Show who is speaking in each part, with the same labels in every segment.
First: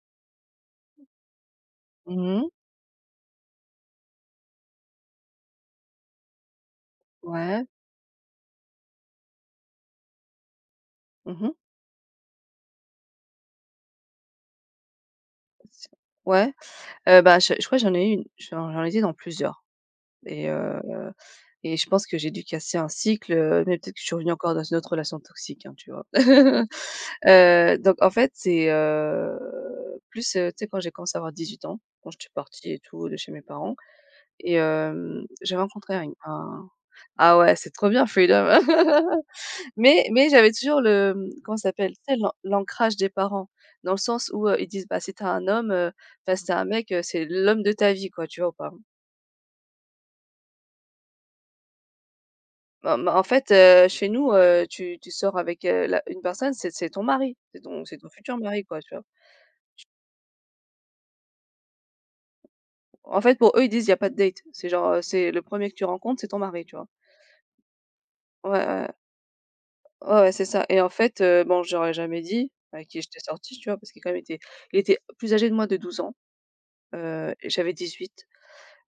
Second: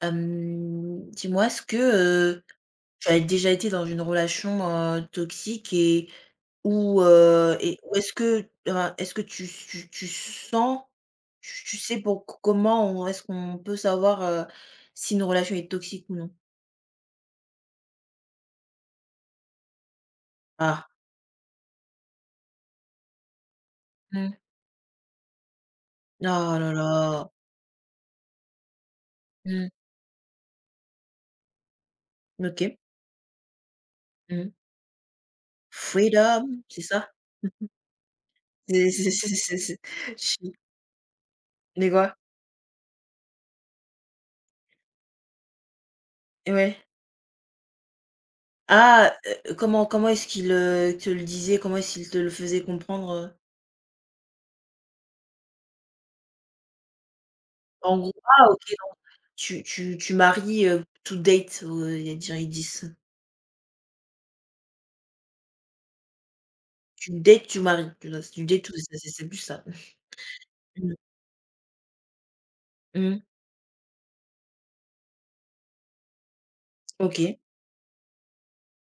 Speaker 1: Dis-moi, est-ce que,
Speaker 2: Mmh
Speaker 1: heu,
Speaker 2: mh.
Speaker 1: tu as déjà été dans une relation, toxique
Speaker 2: Ouais.
Speaker 1: et ou est-ce que tu sens
Speaker 2: Mmh mh.
Speaker 1: tu sais pour co comment on est-ce qu'on peut savoir, si une relation est
Speaker 2: C
Speaker 1: toxique ou non?
Speaker 2: Ouais, bah, je crois j'en ai eu une, j'en étais dans plusieurs et heu
Speaker 1: Ah.
Speaker 2: et je pense que j'ai dû casser un cycle, mais peut-être que je suis revenue
Speaker 1: Mmh.
Speaker 2: encore dans une autre relation toxique, hein, tu vois?
Speaker 1: Oh là là.
Speaker 2: Donc en fait, c'est,
Speaker 1: Mmh.
Speaker 2: plus, tu sais, quand j'ai commencé à avoir 18 ans, quand je suis partie
Speaker 1: OK.
Speaker 2: et tout de chez mes parents
Speaker 1: Mmh.
Speaker 2: et j'ai rencontré un
Speaker 1: Freedom,
Speaker 2: un
Speaker 1: c'est ça?
Speaker 2: Ah ouais, c'est trop bien Freedom!
Speaker 1: C'est c'est c'est c'est c'est
Speaker 2: Mais j'avais
Speaker 1: chi
Speaker 2: toujours le, comment ça
Speaker 1: de
Speaker 2: s'appelle? Tu
Speaker 1: quoi?
Speaker 2: sais l'ancrage des parents, dans le sens où, ils disent: «Bah, si tu un homme, enfin si tu un
Speaker 1: Ouais.
Speaker 2: mec, c'est l'homme de ta vie quoi», tu vois ou pas?
Speaker 1: Ah, comment est-ce qu'il, te le disait? Comment est-ce qu'il te le faisait
Speaker 2: Bah, mais en
Speaker 1: comprendre?
Speaker 2: fait, chez nous, tu sors avec, la une personne, c'est ton mari, c'est ton c'est
Speaker 1: En
Speaker 2: ton
Speaker 1: gros,
Speaker 2: futur
Speaker 1: ah OK,
Speaker 2: mari quoi, tu
Speaker 1: donc
Speaker 2: vois?
Speaker 1: tu maries, to date, ils disent.
Speaker 2: En fait, pour eux, ils disent: «Il y a pas de date». C'est genre, c'est le premier que tu rencontres, c'est ton mari, tu vois?
Speaker 1: Tu dates, tu maries. Tu vois? Tu dates,
Speaker 2: Ouais,
Speaker 1: tu
Speaker 2: ouais,
Speaker 1: c'est plus ça.
Speaker 2: ouais, ouais, c'est ça et en
Speaker 1: Mmh.
Speaker 2: fait, bon, je leur jamais dit avec qui
Speaker 1: Mmh.
Speaker 2: j'étais sortie, tu vois? Parce qu'il quand même était plus âgé de moi de 12 ans,
Speaker 1: OK.
Speaker 2: et j'avais 18.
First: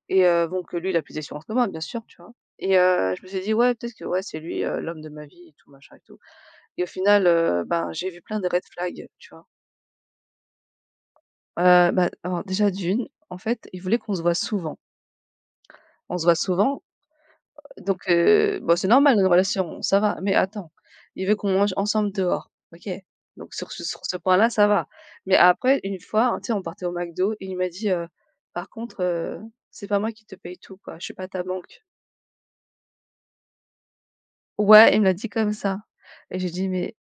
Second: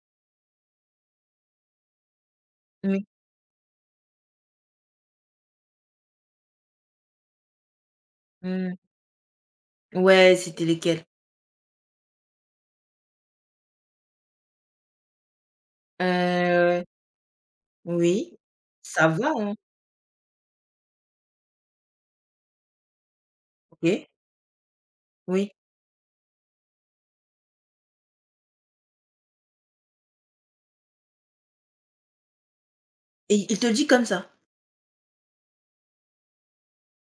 Speaker 2: Et bon que lui, il a plus d'expérience que moi, bien sûr, tu vois? Et
Speaker 1: Oui.
Speaker 2: je me suis dit: «Ouais, peut-être que ouais, c'est lui, l'homme de ma vie et tout machin et tout» et au final, ben, j'ai vu plein de red
Speaker 1: Mmh.
Speaker 2: flags, tu vois?
Speaker 1: Ouais, c'était lesquels?
Speaker 2: Bah, alors déjà d'une en fait, il voulait qu'on se voit souvent. On se voit souvent,
Speaker 1: Heu,
Speaker 2: donc
Speaker 1: oui,
Speaker 2: bon, c'est
Speaker 1: ça
Speaker 2: normal dans une
Speaker 1: va, hein.
Speaker 2: relation, ça va, mais attends, il veut qu'on mange ensemble dehors, OK? Donc sur ce sur
Speaker 1: OK,
Speaker 2: ce point-là, ça va. Mais
Speaker 1: oui,
Speaker 2: après, une fois, hein, tu sais, on partait au McDo et il m'a dit: «Par contre, c'est pas moi qui te paye tout, quoi, je suis pas ta banque».
Speaker 1: et il te le dit comme ça?
Speaker 2: Ouais, il me l'a dit comme ça et j'ai dit: «Mais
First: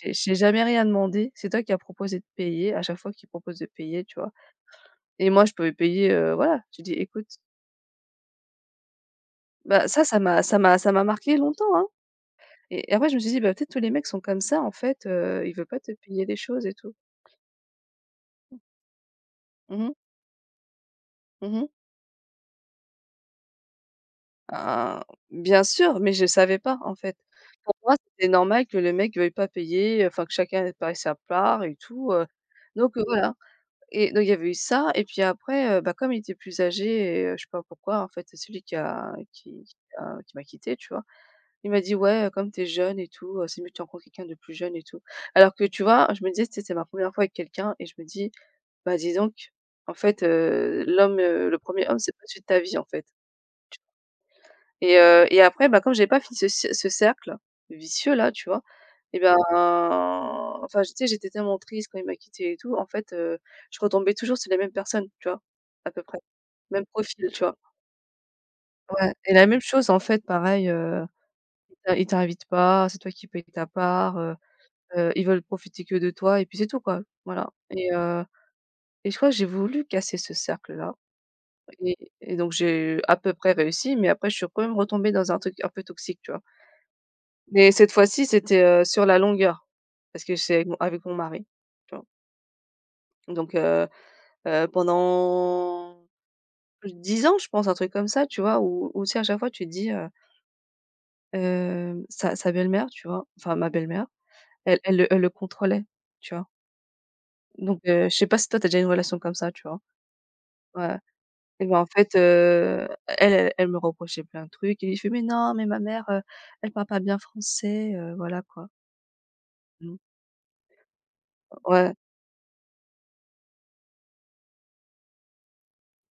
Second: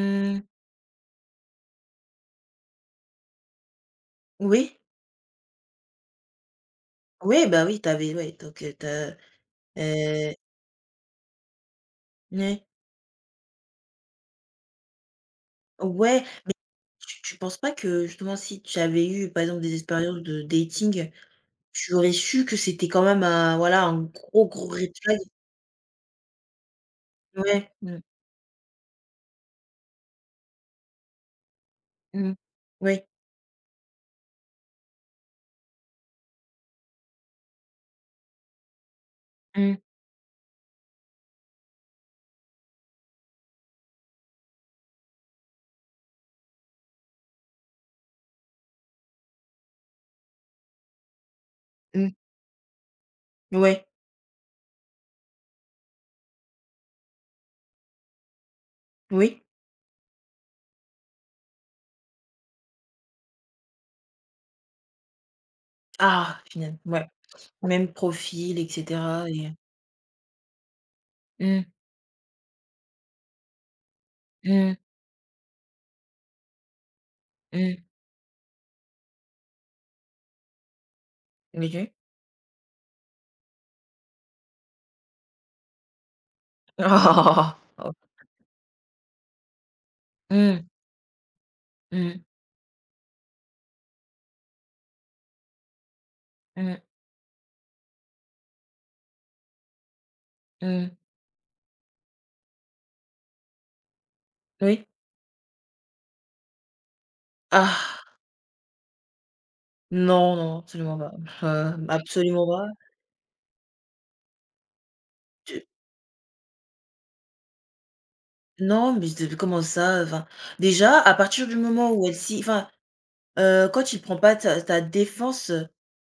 Speaker 2: j'ai jamais rien demandé, c'est toi qui as proposé de payer à chaque fois qu'il propose de payer», tu vois?
Speaker 1: oui.
Speaker 2: Et moi je pouvais payer, voilà, j'ai dit: «Écoute»,
Speaker 1: Oui, bah, oui, tu avais, ouais, donc tu as,
Speaker 2: bah, ça ça
Speaker 1: heu,
Speaker 2: m'a ça m'a ça m'a marqué longtemps, hein,
Speaker 1: ouais.
Speaker 2: et après je me suis dit: «Bah, peut-être tous les mecs sont comme ça en fait, ils veulent pas te
Speaker 1: Ouais,
Speaker 2: payer les choses et tout».
Speaker 1: tu tu penses pas que justement si tu avais eu, par exemple, des
Speaker 2: Mhm mhm.
Speaker 1: expériences de dating, j'aurais su que c'était quand même un, voilà, un gros, gros red
Speaker 2: Ah,
Speaker 1: flag.
Speaker 2: bien sûr, mais je savais pas en fait.
Speaker 1: Ouais.
Speaker 2: Pour moi,
Speaker 1: Mmh.
Speaker 2: c'était normal que le mec veuille pas payer, enfin que chacun ait pas sa part et tout,
Speaker 1: Mmh.
Speaker 2: donc
Speaker 1: Oui.
Speaker 2: voilà. Et donc il y avait eu ça et puis après, bah, comme il était plus âgé et je sais pas pourquoi en fait, c'est celui
Speaker 1: Mmh.
Speaker 2: qui m'a quitté, tu vois? Il m'a dit: «Ouais, comme t'es jeune et tout, c'est mieux que tu rencontres quelqu'un de plus jeune et tout». Alors que tu vois, je me disais, c'était ma première fois avec quelqu'un et je me dis: «Bah, dis donc, en fait, l'homme, le premier homme,
Speaker 1: Mmh.
Speaker 2: c'est pas celui de ta vie, en fait».
Speaker 1: Ouais.
Speaker 2: Et après, bah, comme j'ai pas fini ce cercle vicieux là, tu vois? Et ben,
Speaker 1: Oui.
Speaker 2: enfin, tu sais, j'étais tellement triste quand il m'a quittée et tout. En fait, je retombais toujours sur les mêmes personnes, tu vois? À peu près.
Speaker 1: Ah, finalement
Speaker 2: Même
Speaker 1: ouais.
Speaker 2: profil, tu vois?
Speaker 1: Même profil et
Speaker 2: Ouais
Speaker 1: cetera,
Speaker 2: et la
Speaker 1: et
Speaker 2: même chose, en fait, pareil,
Speaker 1: mmh.
Speaker 2: ils t'invitent pas, c'est toi qui payes ta part,
Speaker 1: Mmh.
Speaker 2: ils veulent profiter que de toi et puis c'est tout, quoi. Voilà
Speaker 1: Mmh.
Speaker 2: et je crois que j'ai voulu casser ce cercle-là
Speaker 1: OK.
Speaker 2: et et donc j'ai à peu près réussi, mais après je suis quand même retombée dans un truc un peu toxique, tu vois? Mais cette
Speaker 1: Oh!
Speaker 2: fois-ci, c'était, sur la longueur, parce que c'est
Speaker 1: Mmh.
Speaker 2: avec mon mari, tu vois?
Speaker 1: Mmh.
Speaker 2: Donc pendant
Speaker 1: Mmh.
Speaker 2: plus de 10 ans, je pense, un truc comme ça, tu vois? Où tu sais, à chaque fois, tu te dis,
Speaker 1: Mmh.
Speaker 2: sa belle-mère, tu vois? Enfin, ma belle-mère, elle
Speaker 1: Oui.
Speaker 2: elle le elle le contrôlait, tu vois? Donc
Speaker 1: Ah!
Speaker 2: je sais pas si toi, t'as déjà une relation comme ça, tu vois?
Speaker 1: Non, non,
Speaker 2: Ouais
Speaker 1: absolument pas.
Speaker 2: et ben, en fait,
Speaker 1: Absolument pas.
Speaker 2: elle me reprochait plein de trucs et lui, il fait: «Mais non,
Speaker 1: Tu
Speaker 2: mais ma mère, elle parle pas bien français», voilà quoi.
Speaker 1: non, mais de comment
Speaker 2: Mmh.
Speaker 1: ça? Enfin, déjà, à partir du moment
Speaker 2: Ouais.
Speaker 1: où elle s'y, enfin, quand il prend pas ta défense,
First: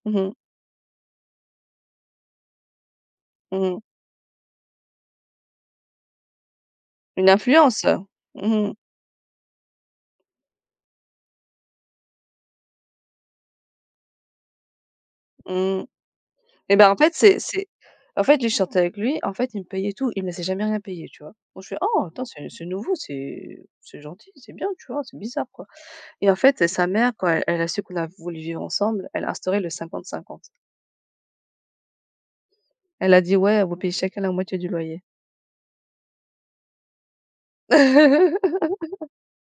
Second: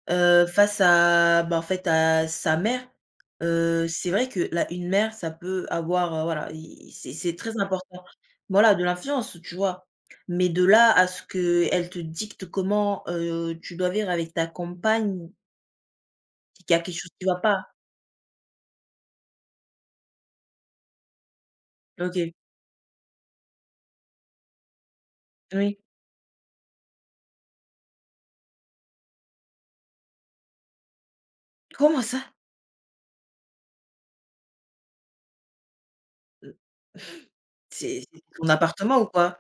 Speaker 2: Mmh mh.
Speaker 1: face à, bah, en fait, à sa mère,
Speaker 2: Mmh
Speaker 1: c'est vrai que la une mère, ça peut avoir, voilà, i c'est
Speaker 2: Une
Speaker 1: très
Speaker 2: influence?
Speaker 1: important.
Speaker 2: Mmh
Speaker 1: Voilà, de l'influence, tu vois? Mais de là à ce que elle te dicte comment, tu dois vivre avec ta compagne,
Speaker 2: mmh.
Speaker 1: qu'il
Speaker 2: Et
Speaker 1: y a
Speaker 2: ben,
Speaker 1: quelque
Speaker 2: en
Speaker 1: chose
Speaker 2: fait,
Speaker 1: qui va
Speaker 2: c'est
Speaker 1: pas?
Speaker 2: c'est en fait, j'ai chanté avec lui, en fait, il me payait tout. Il me laissait jamais rien payer, tu vois? Moi, je fais: «Oh, attends,
Speaker 1: OK,
Speaker 2: c'est nouveau, c'est gentil, c'est bien», tu vois? C'est bizarre, quoi
Speaker 1: oui.
Speaker 2: et en fait, sa mère, quand elle a su qu'on a voulu vivre ensemble, elle a instauré le 50/50.
Speaker 1: Comment ça?
Speaker 2: Elle a dit: «Ouais, vous payez chacun la moitié du loyer».
Speaker 1: Heu, c'est ton appartement ou quoi?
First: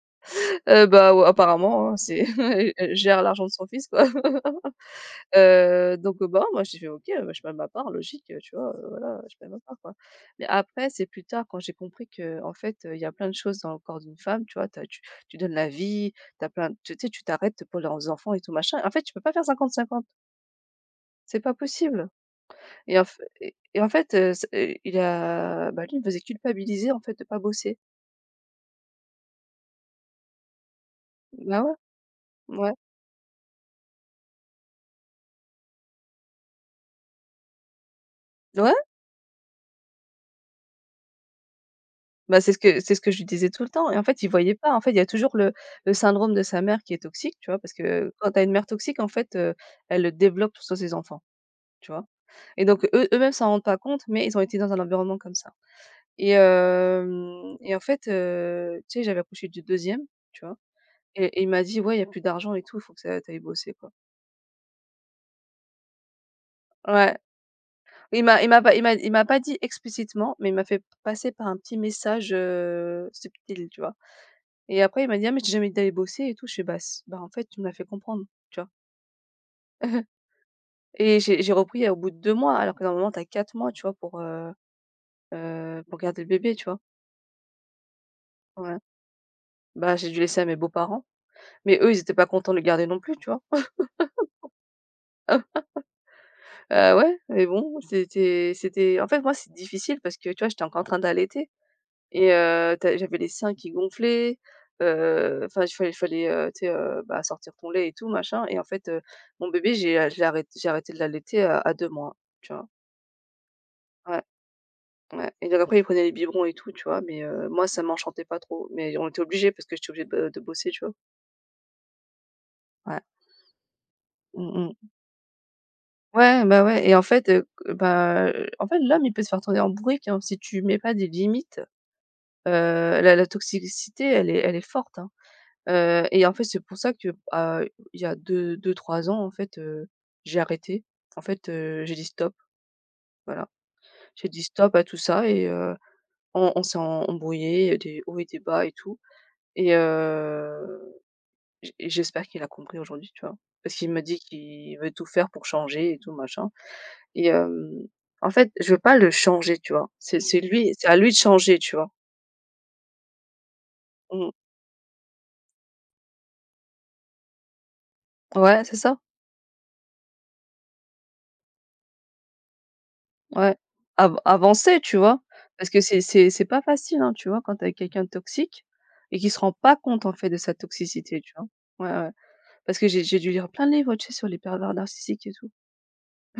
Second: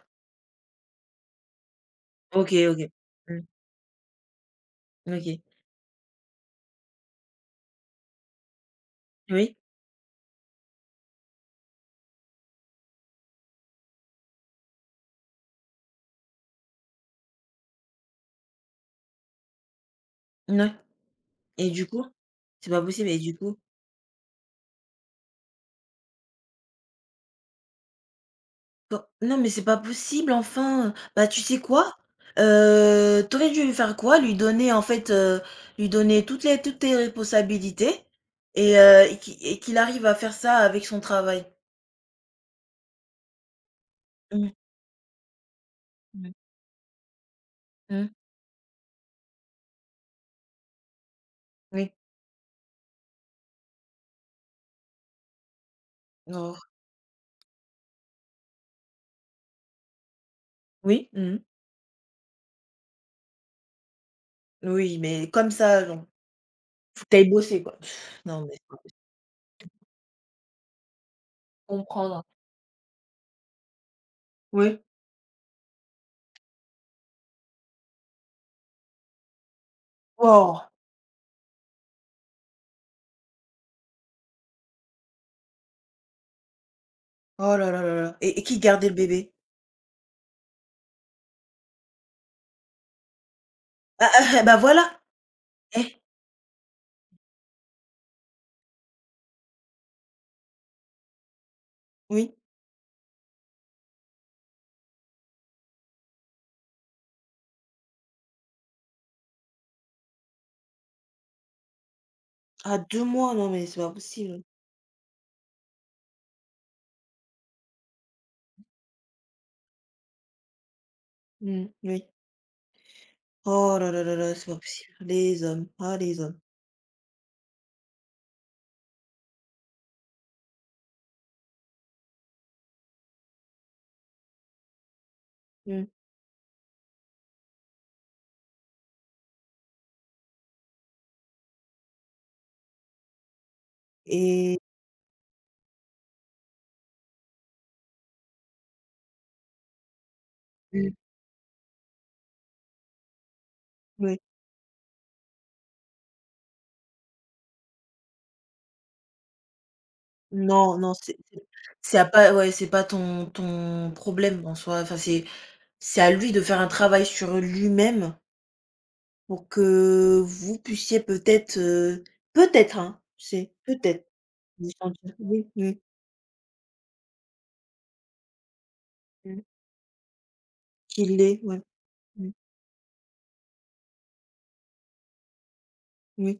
Speaker 2: Bah, ouais, apparemment, hein, c'est
Speaker 1: OK, OK.
Speaker 2: elle gère
Speaker 1: Mmh,
Speaker 2: l'argent de son fils, quoi.
Speaker 1: OK.
Speaker 2: Donc bah, moi j'ai fait: «OK, bah, je paie ma part, logique, tu vois? Voilà, je paie
Speaker 1: Oui,
Speaker 2: ma part, quoi». Mais après, c'est plus tard quand j'ai compris qu'en fait, il y a plein de choses dans le corps d'une femme, tu vois? Tu donnes la vie, tu as plein tu sais, tu t'arrêtes pour leurs enfants et tout machin. En fait, tu peux pas faire 50/50,
Speaker 1: mouais,
Speaker 2: c'est pas
Speaker 1: et du coup?
Speaker 2: possible
Speaker 1: C'est pas
Speaker 2: et en
Speaker 1: possible,
Speaker 2: f
Speaker 1: et du
Speaker 2: et
Speaker 1: coup?
Speaker 2: et en fait, c il a bah, lui, il me faisait culpabiliser en fait de pas bosser.
Speaker 1: Bah, non, mais c'est pas possible, enfin! Bah, tu sais
Speaker 2: Bah, ouais,
Speaker 1: quoi?
Speaker 2: ouais.
Speaker 1: Tu dû lui faire quoi? Lui donner, en fait, lui donner toutes les toutes tes responsabilités,
Speaker 2: Ouais.
Speaker 1: et qu'il, et qu'il arrive à faire ça avec son travail.
Speaker 2: Bah, c'est ce que je lui disais tout le temps et en fait, il
Speaker 1: Mmh,
Speaker 2: voyait pas. En fait, il y a toujours le
Speaker 1: mmh,
Speaker 2: syndrome de sa mère qui est toxique, tu vois? Parce
Speaker 1: mmh,
Speaker 2: que quand tu as une mère toxique, en fait, elle le développe sur ses enfants, tu
Speaker 1: oui.
Speaker 2: vois? Et donc eux-mêmes s'en rendent pas compte, mais ils ont été dans un environnement comme ça. Et
Speaker 1: Non,
Speaker 2: hem et en fait, tu sais, j'avais accouché du deuxième, tu vois?
Speaker 1: oui,
Speaker 2: Et
Speaker 1: mmh,
Speaker 2: et il m'a dit: «Ouais, il y a plus d'argent et tout, il faut que ça tu ailles bosser, quoi».
Speaker 1: oui, mais comme ça, non. Faut
Speaker 2: Ouais.
Speaker 1: que tu bosser quoi. Pff, non,
Speaker 2: Il
Speaker 1: mais
Speaker 2: m'a
Speaker 1: c'est
Speaker 2: pas
Speaker 1: pas
Speaker 2: il m'a
Speaker 1: possible.
Speaker 2: il m'a pas dit explicitement, mais il m'a fait passer par un petit
Speaker 1: Comprendre.
Speaker 2: message, subtil, tu vois?
Speaker 1: Oui.
Speaker 2: Et après il m'a dit: «Ah mais tu jamais d'aller bosser et tout». Je fais: «Bah s bah en fait tu me l'as fait comprendre», tu vois?
Speaker 1: Waouh!
Speaker 2: Et j'ai repris au bout de 2 mois, alors que normalement t'as 4 mois, tu vois, pour garder le bébé, tu vois?
Speaker 1: Oh là là là là, et qui
Speaker 2: Ouais.
Speaker 1: gardait le bébé?
Speaker 2: Bah j'ai dû laisser à mes beaux-parents, mais eux ils étaient pas contents de le garder non plus, tu vois?
Speaker 1: Ah, ah, ah, bah, voilà! Eh,
Speaker 2: Ouais, mais bon, c'était en fait moi c'est difficile parce que tu vois, j'étais encore en train d'allaiter. Et
Speaker 1: oui,
Speaker 2: tu j'avais les seins qui gonflaient, enfin il fallait, tu sais, bah, sortir ton lait et tout machin et en fait, mon bébé j'ai arrêté de l'allaiter à 2 mois, tu vois?
Speaker 1: à 2 mois, non mais c'est pas
Speaker 2: Ouais,
Speaker 1: possible.
Speaker 2: ouais et donc après il prenait les biberons et tout, tu vois? Mais moi ça m'enchantait pas trop, mais on était obligés parce que j'étais obligée de bosser, tu vois?
Speaker 1: Mmh, oui.
Speaker 2: Ouais.
Speaker 1: Oh là là là là, c'est
Speaker 2: Mmh
Speaker 1: pas
Speaker 2: mh.
Speaker 1: possible. Les hommes, ah les hommes.
Speaker 2: Ouais, bah, ouais et en fait, bah, en fait l'homme il peut se faire tourner en bourrique, hein, si tu mets pas des limites, heu, la toxicité elle est forte, hein.
Speaker 1: Mmh.
Speaker 2: Et en fait, c'est pour ça que, il y a deux, trois ans, en fait, j'ai arrêté. En fait, j'ai dit: «Stop», voilà. J'ai dit:
Speaker 1: Et
Speaker 2: «Stop» à tout ça et on s'est embrouillé, il y a des hauts et des bas et tout et
Speaker 1: mmh,
Speaker 2: j'espère qu'il a compris aujourd'hui, tu vois? Parce qu'il me dit
Speaker 1: ouais.
Speaker 2: qu'il veut tout faire pour changer et tout machin et en fait, je veux pas le changer, tu vois? C'est lui,
Speaker 1: Non,
Speaker 2: c'est
Speaker 1: non,
Speaker 2: à lui de changer, tu vois?
Speaker 1: c'est à pas, ouais, c'est pas ton
Speaker 2: Mmh.
Speaker 1: problème en soi. Enfin, c'est à lui de faire un travail sur lui-même
Speaker 2: Ouais, c'est ça.
Speaker 1: pour que vous puissiez peut-être, peut-être, hein, c'est
Speaker 2: Ouais,
Speaker 1: peut-être
Speaker 2: av
Speaker 1: vous
Speaker 2: avancer, tu
Speaker 1: sentir,
Speaker 2: vois?
Speaker 1: oui,
Speaker 2: Parce
Speaker 1: oui,
Speaker 2: que c'est pas facile, hein, tu vois? Quand t'as quelqu'un de toxique et qui se
Speaker 1: mmh,
Speaker 2: rend pas compte, en fait, de sa
Speaker 1: qu'il
Speaker 2: toxicité, tu
Speaker 1: l'est,
Speaker 2: vois?
Speaker 1: ouais,
Speaker 2: Ouais, ouais,
Speaker 1: mmh,
Speaker 2: parce que j'ai dû lire plein de livres, tu sais, sur les pervers narcissiques et tout
Speaker 1: oui.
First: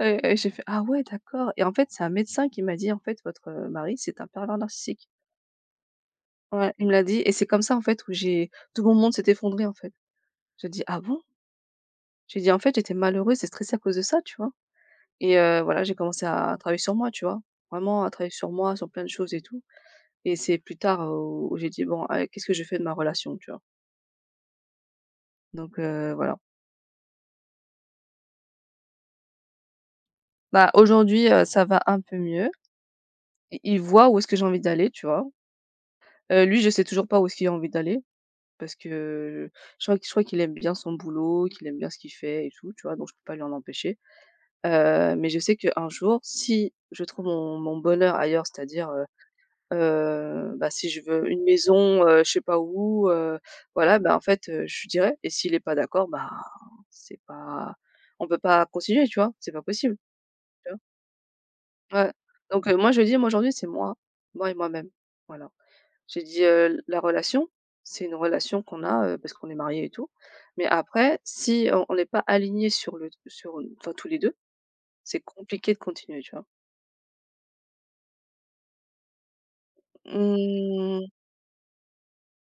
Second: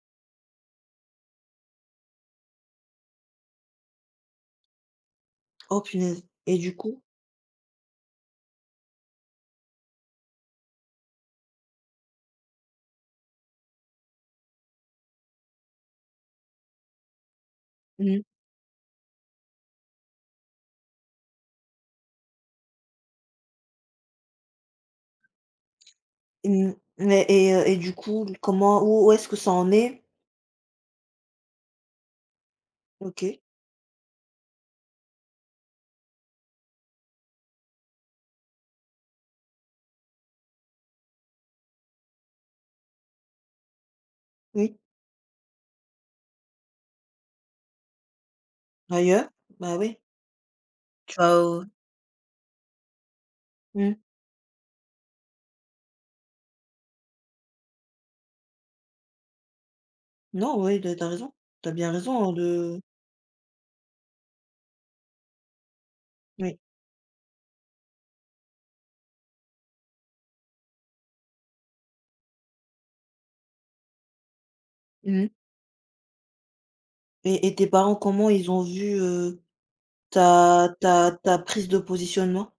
Speaker 2: et j'ai fait: «Ah ouais, d'accord» et en fait, c'est un médecin qui m'a dit: «En fait, votre, mari, c'est un pervers narcissique».
Speaker 1: Oh punaise, et
Speaker 2: Ouais,
Speaker 1: du
Speaker 2: il me
Speaker 1: coup?
Speaker 2: l'a dit et c'est comme ça, en fait, où j'ai tout mon monde s'est effondré, en fait. J'ai dit: «Ah bon?» J'ai dit: «En fait, j'étais malheureuse et stressée à cause de ça», tu vois? Et voilà, j'ai commencé à travailler sur moi, tu vois? Vraiment à
Speaker 1: Mmh.
Speaker 2: travailler sur moi, sur plein de choses et tout. Et c'est plus tard où j'ai dit: «Bon, allez, qu'est-ce que je fais de ma relation?» tu vois? Donc voilà.
Speaker 1: Mmh, mais et du coup, comment, où où est-ce que ça en est?
Speaker 2: Bah, aujourd'hui, ça va un peu mieux.
Speaker 1: OK,
Speaker 2: I il voit où est-ce que j'ai envie d'aller, tu vois? Lui, je sais toujours pas où est-ce qu'il a envie d'aller parce que je crois qu'il aime bien son boulot, qu'il aime bien ce qu'il fait et tout, tu vois? Donc je peux pas lui en empêcher.
Speaker 1: oui.
Speaker 2: Mais je sais qu'un jour, si je trouve mon bonheur ailleurs, c'est-à-dire,
Speaker 1: Ailleurs? Bah, oui.
Speaker 2: Bah, si je
Speaker 1: Tu vas
Speaker 2: veux une
Speaker 1: au...
Speaker 2: maison, je sais pas où,
Speaker 1: Mmh.
Speaker 2: voilà, bah, en fait, je lui dirais et s'il est pas d'accord, bah, c'est pas on peut pas continuer, tu vois? C'est pas possible,
Speaker 1: Non,
Speaker 2: tu vois?
Speaker 1: oui, tu as raison. Tu as bien
Speaker 2: Ouais.
Speaker 1: raison, hein,
Speaker 2: Donc
Speaker 1: de
Speaker 2: moi, je dis «Moi, aujourd'hui, c'est moi, moi et moi-même». Voilà. J'ai dit:
Speaker 1: oui.
Speaker 2: La relation, c'est une relation qu'on a, parce qu'on est mariés et tout, mais après, si on n'est pas aligné sur le sur enfin, tous les 2 c'est
Speaker 1: Mmh.
Speaker 2: compliqué de continuer», tu vois?
Speaker 1: Et tes parents, comment ils ont vu, ta
Speaker 2: Mmh,
Speaker 1: ta prise de positionnement?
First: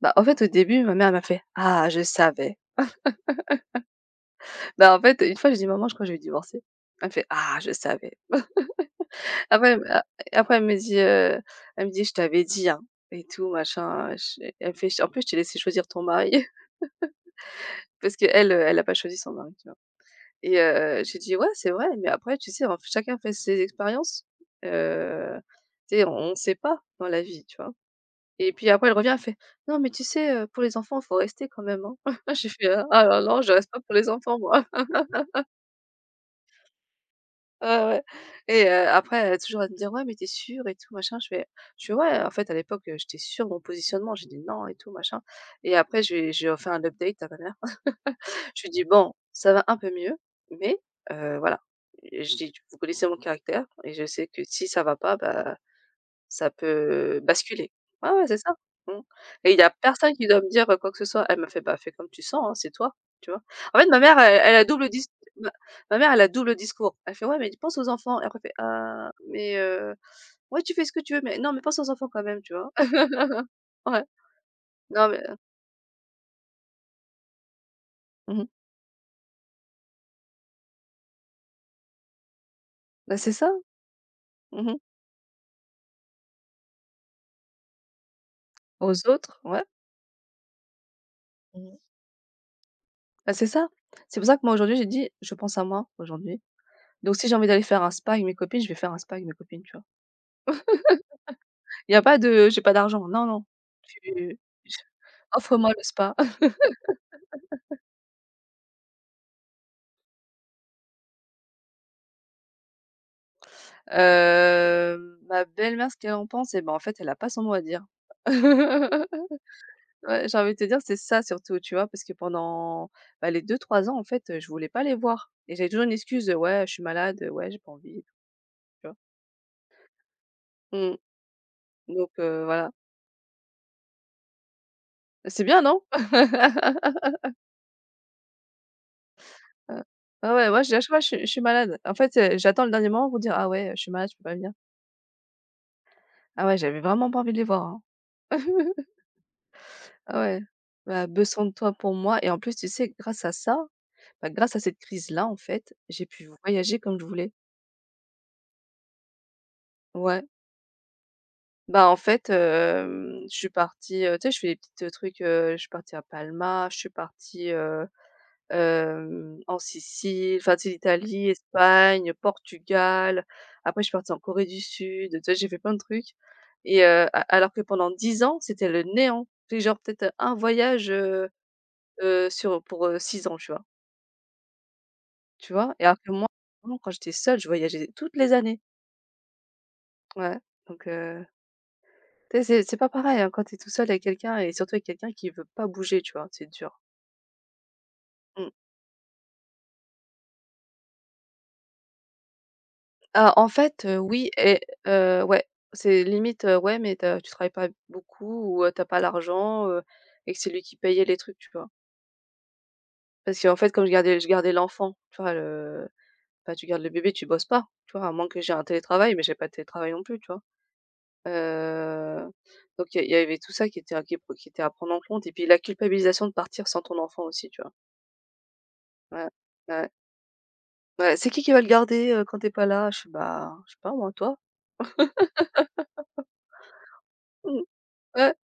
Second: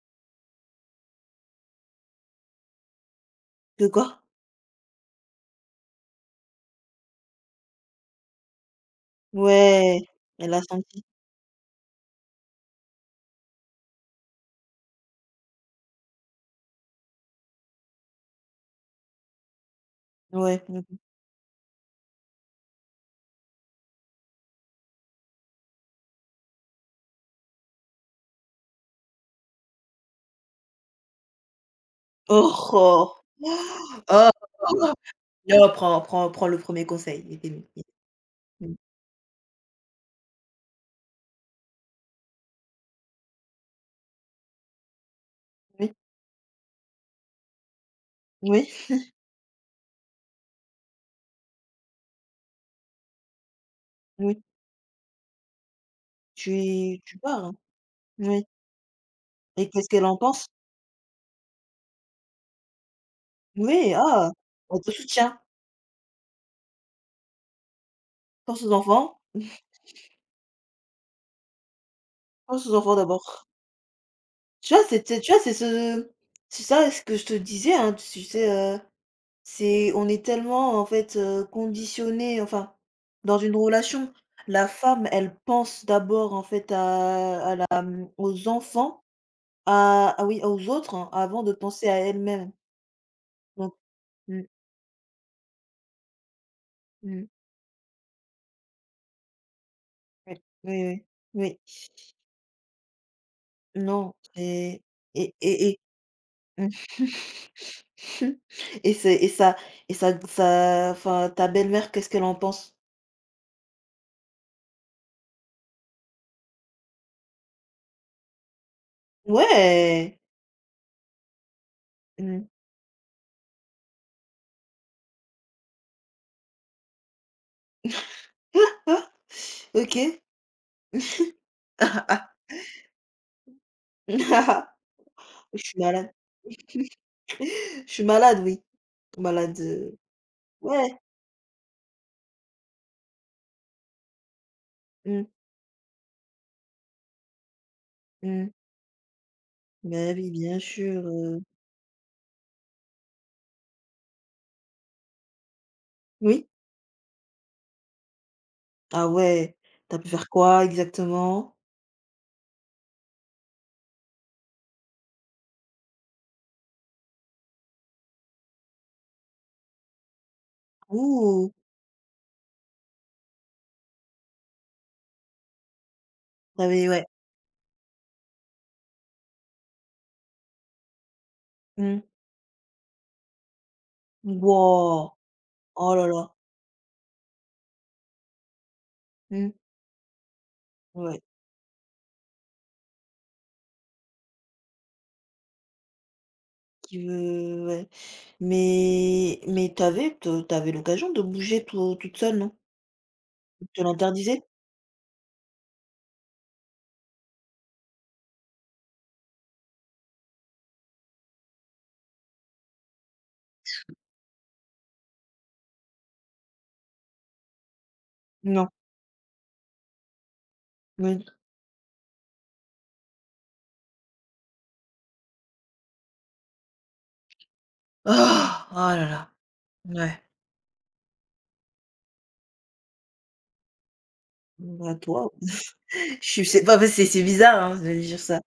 Speaker 2: bah, en fait, au début, ma mère elle m'a fait: «Ah, je savais».
Speaker 1: De quoi?
Speaker 2: Bah, en fait, une fois, j'ai dit: «Maman, je crois que je vais divorcer». Elle me fait: «Ah, je savais». Après, elle me
Speaker 1: Ouais,
Speaker 2: a
Speaker 1: elle
Speaker 2: après
Speaker 1: a
Speaker 2: elle me dit,
Speaker 1: senti.
Speaker 2: heu, elle me dit: «Je t'avais dit, hein, et tout machin». Je Elle me fait: «En plus, je t'ai laissé choisir ton mari». Parce qu'elle, elle a pas choisi son mari, tu vois? Et
Speaker 1: Ouais. Mmh mh.
Speaker 2: j'ai dit: «Ouais, c'est vrai, mais après, tu sais, en chacun fait ses expériences, heu, tu sais, on ne sait pas dans la vie», tu vois? Et puis après, elle revient, elle fait: «Non, mais tu sais, pour les enfants, il faut rester quand même, hein». J'ai
Speaker 1: Oh
Speaker 2: fait: «Ah
Speaker 1: oh!
Speaker 2: non, non, je reste pas pour les
Speaker 1: Oh!
Speaker 2: enfants, moi».
Speaker 1: Non, prends prends le premier conseil, il était mieux.
Speaker 2: Ouais, ouais et
Speaker 1: Il mmh.
Speaker 2: après, elle a toujours à me dire: «Ouais, mais t'es es sûre et tout machin?» Je fais je fais: «Ouais». En fait, à l'époque, j'étais sûre de mon positionnement. J'ai dit: «Non» et tout machin et
Speaker 1: Oui,
Speaker 2: après je lui un update à ma mère. Je lui
Speaker 1: oui,
Speaker 2: ai dit: «Bon, ça va un peu mieux, mais voilà». Et je dis: «Vous connaissez mon caractère et je sais que
Speaker 1: oui.
Speaker 2: si ça va pas, bah». Ça
Speaker 1: Tu tu
Speaker 2: peut
Speaker 1: pars, hein?
Speaker 2: basculer. Ouais, ouais, c'est
Speaker 1: Oui.
Speaker 2: ça. Mmh, et il y
Speaker 1: Et
Speaker 2: a
Speaker 1: qu'est-ce qu'elle
Speaker 2: personne
Speaker 1: en
Speaker 2: qui doit
Speaker 1: pense?
Speaker 2: me dire, quoi que ce soit. Elle m'a fait: «Bah, fais comme tu sens, hein, c'est toi», tu vois? En fait,
Speaker 1: Oui,
Speaker 2: ma mère,
Speaker 1: ah!
Speaker 2: elle elle a
Speaker 1: Elle
Speaker 2: double
Speaker 1: te
Speaker 2: dis
Speaker 1: soutient.
Speaker 2: ma ma mère, elle a double discours. Elle fait: «Ouais, mais pense aux enfants» et après elle fait:
Speaker 1: Pense aux
Speaker 2: «Ah,
Speaker 1: enfants,
Speaker 2: mais ouais, tu fais ce que tu veux, mais non, mais pense aux enfants quand même», tu
Speaker 1: pense
Speaker 2: vois?
Speaker 1: aux enfants d'abord.
Speaker 2: Ouais,
Speaker 1: Tu vois,
Speaker 2: non, mais
Speaker 1: c'était tu vois, c'est ce c'est ça ce que je te disais, hein, tu
Speaker 2: mmh.
Speaker 1: sais, c'est on est tellement, en fait, conditionnés, enfin,
Speaker 2: Bah, c'est
Speaker 1: dans
Speaker 2: ça.
Speaker 1: une relation, la
Speaker 2: Mmh.
Speaker 1: femme, elle pense d'abord, en fait, à la, mmh, aux enfants,
Speaker 2: Aux autres, ouais.
Speaker 1: à ah oui, aux autres, hein, avant de
Speaker 2: Mmh.
Speaker 1: penser à elle-même.
Speaker 2: Bah, c'est ça.
Speaker 1: Donc
Speaker 2: C'est pour ça que
Speaker 1: mmh,
Speaker 2: moi, aujourd'hui, j'ai dit: «Je pense à moi, aujourd'hui». Donc
Speaker 1: mmh,
Speaker 2: si j'ai envie d'aller faire un spa avec mes copines, je vais faire un spa avec mes copines, tu vois?
Speaker 1: oui, oui, oui, oui,
Speaker 2: Il y a pas de: «J'ai pas d'argent», non, non.
Speaker 1: non
Speaker 2: Tu
Speaker 1: et
Speaker 2: «Offre-moi le spa».
Speaker 1: et et c'est et ça ça, enfin, ta belle-mère, qu'est-ce qu'elle en pense?
Speaker 2: Ma belle-mère, ce qu'elle en pense et ben, en fait, elle a pas son mot à dire.
Speaker 1: Ouais!
Speaker 2: Ouais, j'ai envie de te dire, c'est ça surtout, tu vois? Parce que
Speaker 1: Mmh.
Speaker 2: pendant, bah, les deux trois ans, en fait, je voulais pas les voir et j'avais toujours une excuse: «Ouais, je suis malade, ouais, j'ai pas envie et tout», tu vois?
Speaker 1: Ah! OK.
Speaker 2: Mmh,
Speaker 1: Ah,
Speaker 2: donc
Speaker 1: ah.
Speaker 2: voilà. C'est bien,
Speaker 1: Je suis
Speaker 2: non?
Speaker 1: malade. Je suis malade, oui. Malade,
Speaker 2: Ah ouais, moi, je dis à
Speaker 1: ouais.
Speaker 2: chaque fois: «Je suis malade». En fait, j'attends le dernier moment pour dire: «Ah ouais, je suis malade, je peux pas venir».
Speaker 1: Mmh,
Speaker 2: Ah ouais, j'avais vraiment pas envie de les voir, hein.
Speaker 1: mmh. Bah,
Speaker 2: Ah
Speaker 1: oui,
Speaker 2: ouais,
Speaker 1: bien sûr,
Speaker 2: bah, besoin de toi pour moi et en plus, tu sais, grâce à ça, bah, grâce à cette crise-là, en fait, j'ai pu
Speaker 1: oui?
Speaker 2: voyager comme je voulais.
Speaker 1: Ah ouais, t'as pu
Speaker 2: Ouais.
Speaker 1: faire quoi exactement?
Speaker 2: Bah, en fait, je suis partie, tu sais, je fais des petits trucs, je suis partie à Palma, je suis partie, en Sicile, enfin, tu sais, l'Italie,
Speaker 1: Ouh!
Speaker 2: Espagne, Portugal. Après, je suis partie en Corée du Sud, tu sais j'ai fait plein de trucs et
Speaker 1: T'avais ouais.
Speaker 2: a alors que pendant 10 ans, c'était le néant. Tu genre peut-être un voyage,
Speaker 1: Mmh.
Speaker 2: sur pour, 6 ans, tu vois?
Speaker 1: Waouh!
Speaker 2: Tu vois? Et
Speaker 1: Oh
Speaker 2: alors
Speaker 1: là
Speaker 2: que
Speaker 1: là.
Speaker 2: moi, vraiment, quand j'étais seule, je voyageais toutes les années.
Speaker 1: Mmh.
Speaker 2: Ouais, donc
Speaker 1: Ouais,
Speaker 2: tu sais, c'est pas pareil, hein, quand t'es tout seul avec quelqu'un et surtout avec quelqu'un qui veut pas bouger, tu vois? C'est dur.
Speaker 1: qui veut ouais.
Speaker 2: Mmh.
Speaker 1: Mais t'avais avais te tu l'occasion de bouger toute seule, non?
Speaker 2: Ah, en
Speaker 1: On te
Speaker 2: fait, oui
Speaker 1: l'interdisait?
Speaker 2: et ouais, c'est limite, ouais, mais tu travailles pas beaucoup ou tu pas l'argent, et que c'est lui qui payait les trucs, tu vois? Parce qu'en fait, comme je gardais l'enfant, tu vois? Le Bah, tu gardes le bébé, tu bosses pas, tu vois? À moins que j'ai un
Speaker 1: Non.
Speaker 2: télétravail, mais j'ai pas de télétravail non plus, tu vois?
Speaker 1: Mais...
Speaker 2: Heu, donc il y avait tout ça qui était à prendre en compte et puis la culpabilisation de partir sans ton enfant aussi, tu vois?
Speaker 1: ah. Oh là
Speaker 2: Ouais,
Speaker 1: là.
Speaker 2: ouais,
Speaker 1: Ouais.
Speaker 2: ouais. «C'est qui va le garder, quand t'es pas là?» Je sais. «Bah, je sais pas moi, toi».
Speaker 1: Bah, toi. Je sais pas, bah, c'est
Speaker 2: Mmh.
Speaker 1: bizarre, hein, de dire
Speaker 2: Ouais,
Speaker 1: ça.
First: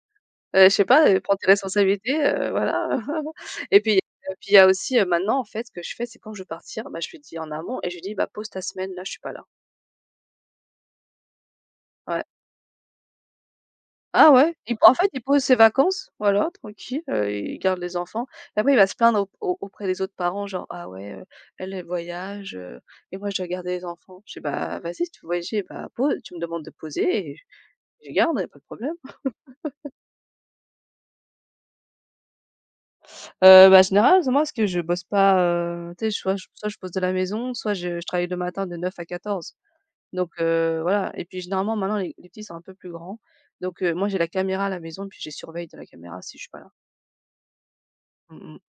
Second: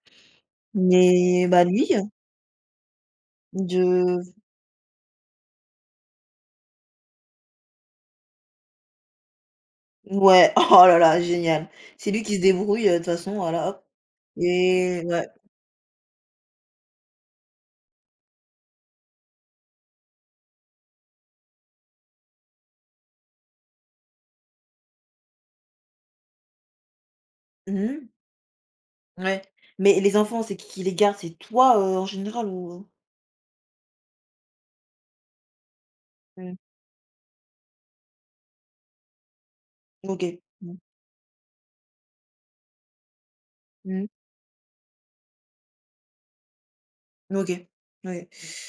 Speaker 2: je sais pas, prends tes
Speaker 1: Mais bah, lui,
Speaker 2: responsabilités, voilà. Et puis et
Speaker 1: de
Speaker 2: puis il y a aussi, maintenant en fait, ce que je fais, c'est quand je veux partir, bah, je lui dis en amont et je lui dis: «Bah, pose ta semaine là, je suis pas là».
Speaker 1: ouais, oh là là, génial. C'est
Speaker 2: Ouais.
Speaker 1: lui qui se débrouille, de toute façon, voilà, hop
Speaker 2: Ah ouais? Il En
Speaker 1: et
Speaker 2: fait, il
Speaker 1: ouais.
Speaker 2: pose ses vacances, voilà, tranquille, il garde les enfants et après il va se plaindre au auprès des autres parents, genre: «Ah ouais, elle, elle voyage, et moi je dois garder les enfants». Je dis: «Bah vas-y, si tu veux voyager, bah pose, tu me demandes de poser et
Speaker 1: Mmh.
Speaker 2: je garde, y a pas de problème».
Speaker 1: Ouais. Mais les enfants, c'est qui les garde? C'est toi, en général ou
Speaker 2: Bah en général, moi parce que je bosse pas, tu sais, soit je
Speaker 1: mmh,
Speaker 2: soit je bosse de la maison, soit je travaille le matin de 9 à 14. Donc
Speaker 1: OK. Mmh.
Speaker 2: voilà et puis généralement maintenant les petits sont un peu plus grands, donc
Speaker 1: Mmh.
Speaker 2: moi j'ai la caméra à la maison puis je les surveille de la caméra si je suis pas là.
Speaker 1: OK. Ouais.
Speaker 2: Mmh mmh.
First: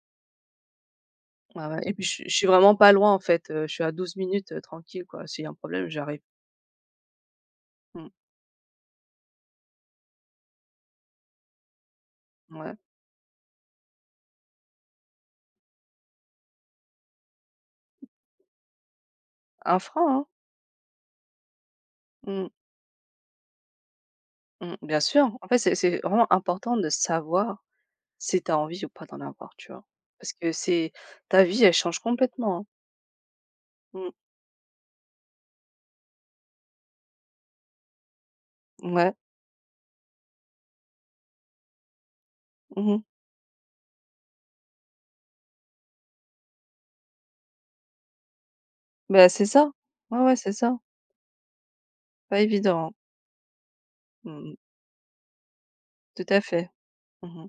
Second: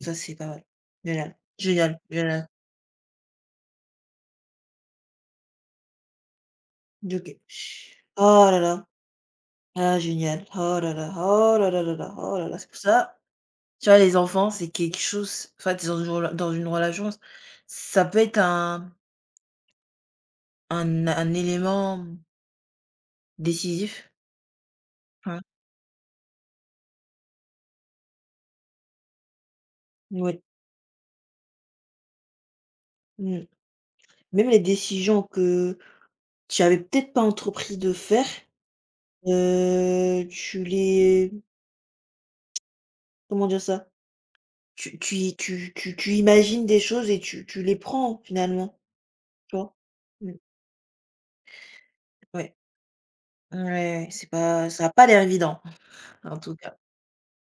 Speaker 1: Ça, c'est pas mal. Génial,
Speaker 2: Ouais, ouais et
Speaker 1: génial,
Speaker 2: puis je suis
Speaker 1: génial.
Speaker 2: vraiment pas loin en fait, je suis à 12 minutes, tranquille quoi. S'il y a un problème, j'arrive.
Speaker 1: OK.
Speaker 2: Mmh,
Speaker 1: Oh là là. Ah génial. Oh là là, oh là là là là, oh là là. C'est
Speaker 2: ouais.
Speaker 1: pour ça tu vois, les enfants, c'est quelque chose, enfin, tu es dans une rela dans une relation, ça peut être
Speaker 2: 1 franc, hein?
Speaker 1: un élément
Speaker 2: Mmh,
Speaker 1: décisif.
Speaker 2: mmh, bien sûr.
Speaker 1: Ouais,
Speaker 2: En fait, c'est vraiment important de savoir si tu as envie ou pas d'en avoir, tu vois? Parce
Speaker 1: ouais,
Speaker 2: que c'est ta vie, elle change complètement, hein.
Speaker 1: mmh.
Speaker 2: Mmh,
Speaker 1: Même les décisions que tu avais peut-être pas entrepris de faire,
Speaker 2: ouais.
Speaker 1: tu les
Speaker 2: Mmh.
Speaker 1: comment dire ça? Tu tu y tu tu tu imagines des choses et tu tu les prends finalement,
Speaker 2: Bah, c'est
Speaker 1: tu
Speaker 2: ça.
Speaker 1: vois?
Speaker 2: Ouais,
Speaker 1: Mmh,
Speaker 2: ouais, c'est ça. Pas
Speaker 1: ouais,
Speaker 2: évident, hein.
Speaker 1: ouais, ouais, c'est
Speaker 2: Mmh.
Speaker 1: pas ça a pas l'air évident,
Speaker 2: Tout
Speaker 1: en
Speaker 2: à
Speaker 1: tout
Speaker 2: fait.
Speaker 1: cas.
Speaker 2: Mmh.